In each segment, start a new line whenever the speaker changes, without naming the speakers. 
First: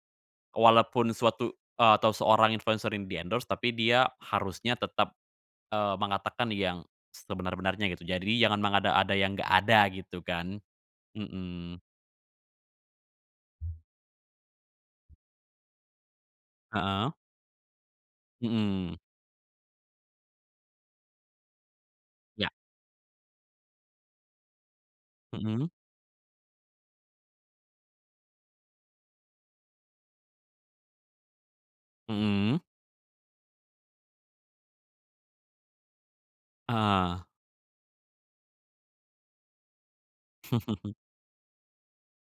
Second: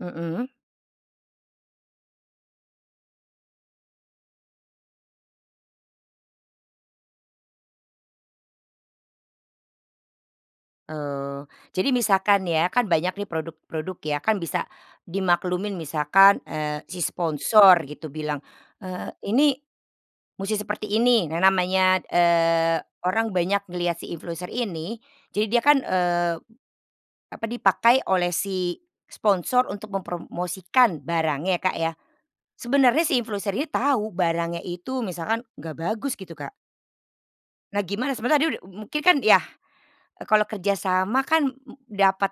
Mhm.
Walaupun suatu, eee, atau seorang influencer ini di endorse, tapi dia harusnya tetap, eee, mengatakan yang sebenar-benarnya gitu. Jadi, jangan mengada-ada yang enggak ada gitu kan
Eee,
mhm.
jadi misalkan ya, kan banyak nih produk-produk ya kan, bisa di maklumin misalkan, eee, si
Heeh.
sponsor gitu bilang,
Mhm.
eee, ini musti seperti ini, nah namanya,
Ya.
eee, orang banyak ngelihat si influencer ini, jadi dia
Mhm.
kan, eee, apa dipakai oleh si sponsor untuk mempromosikan barangnya ya, Kak, ya
Mhm.
sebenarnya si influencer ini tahu barangnya itu misalkan enggak bagus gitu, Kak.
Eh.
Nah, gimana sebenarnya tadi, u u mungkin kan, yah kalau kerjasama kan m dapat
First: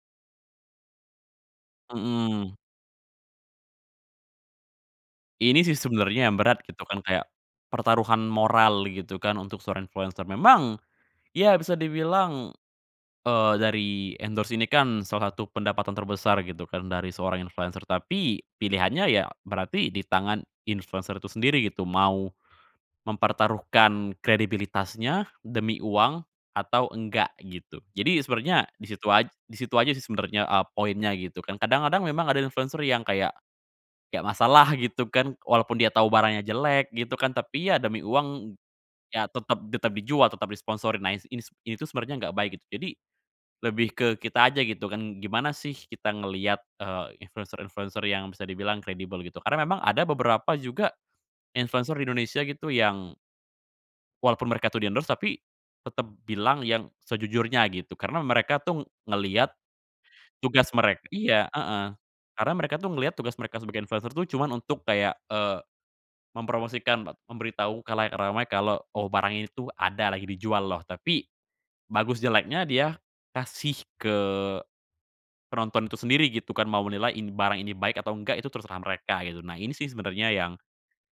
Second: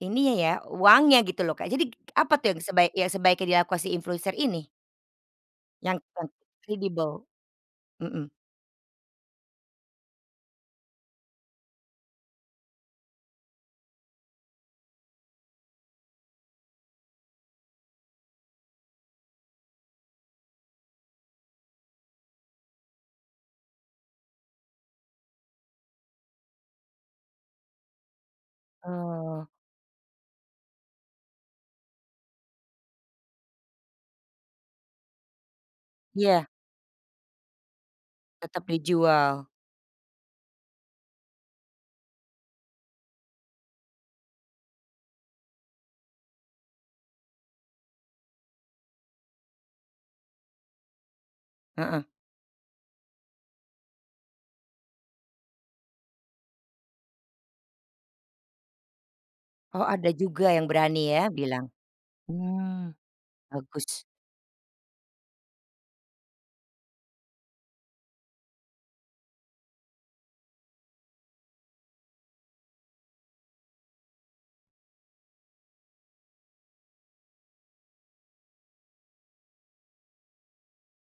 ininya ya uangnya gitu loh, Kak, jadi k k apa tuh
Heeh.
yang sebaiknya sebaiknya dilakukan si influencer ini?
Ini sih
Yang
sebenernya
[unintelligible]
yang berat gitu kan, kayak
kredibel,
pertaruhan
Mhm.
moral gitu kan untuk seorang influencer memang ya bisa dibilang, eee, dari endorse ini kan salah satu pendapatan terbesar gitu kan dari seorang influencer tapi pilihannya ya, berarti di tangan influencer itu sendiri gitu, mau mempertaruhkan kredibilitasnya demi uang atau enggak gitu. Jadi, sebenarnya, di situ aj
Oh.
di situ aja sih sebenarnya, eee, poinnya gitu kan, kadang-kadang memang ada influencer yang kayak, kayak masalah gitu kan walaupun dia tau barangnya
Ya.
jelek gitu kan tapi ya demi uang
Tetap
ya
dijual.
tetep tetep dijual, tetep disponsori, nah ini s ini tuh, sebenernya enggak baik gitu. Jadi lebih ke kita aja gitu kan. Gimana sih kita ngeliat, eee, influencer-influencer yang bisa dibilang kredibel gitu, karena memang ada beberapa juga influencer
Heeh.
di Indonesia gitu yang walaupun mereka tuh di endorse, tapi tetep bilang yang sejujurnya gitu, karena mereka tuh ngeliat
Oh, ada juga yang
tugas mereka
berani ya
iya,
bilang.
heeh karena mereka tuh
Oh,
ngeliat tugas mereka sebagai
bagus.
influencer tuh, cuma untuk kayak, eee, mempromosikan, met memberitahu khalayak ramai kalau oh, barang ini tuh ada lagi dijual loh. Tapi bagus, jeleknya dia kasih ke penonton itu sendiri gitu kan. Mau menilai barang ini baik atau enggak itu terserah mereka gitu nah ini sih sebenernya yang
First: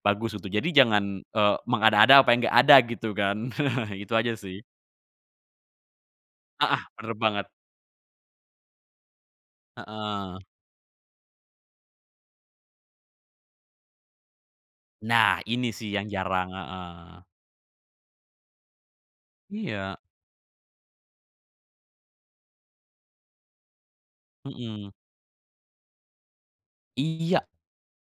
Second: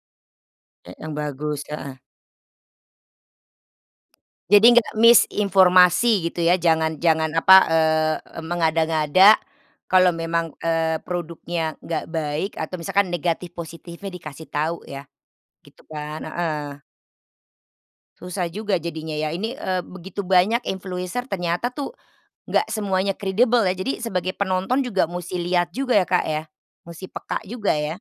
bagus gitu. Jadi
Y yang
jangan, eee,
bagus heeh.
mengada-ada, apa yang enggak ada gitu kan, itu aja sih.
Jadi, nggak miss informasi gitu ya,
Heeh,
jangan
bener
jangan
banget.
apa, eee ,mengada-ngada kalau
Heeh.
memang, eee, produknya enggak baik atau misalkan negatif positifnya dikasih tahu ya
Nah, ini
gitu
sih yang
kan?
jarang,
Heeh.
heeh.
Susah juga jadinya ya, ini, eee,
Iya.
begitu banyak influencer ternyata tuh enggak semuanya kredibel ya. Jadi sebagai penonton
Mhm.
juga musti lihat juga ya, Kak, ya musti peka
Iya.
juga ya.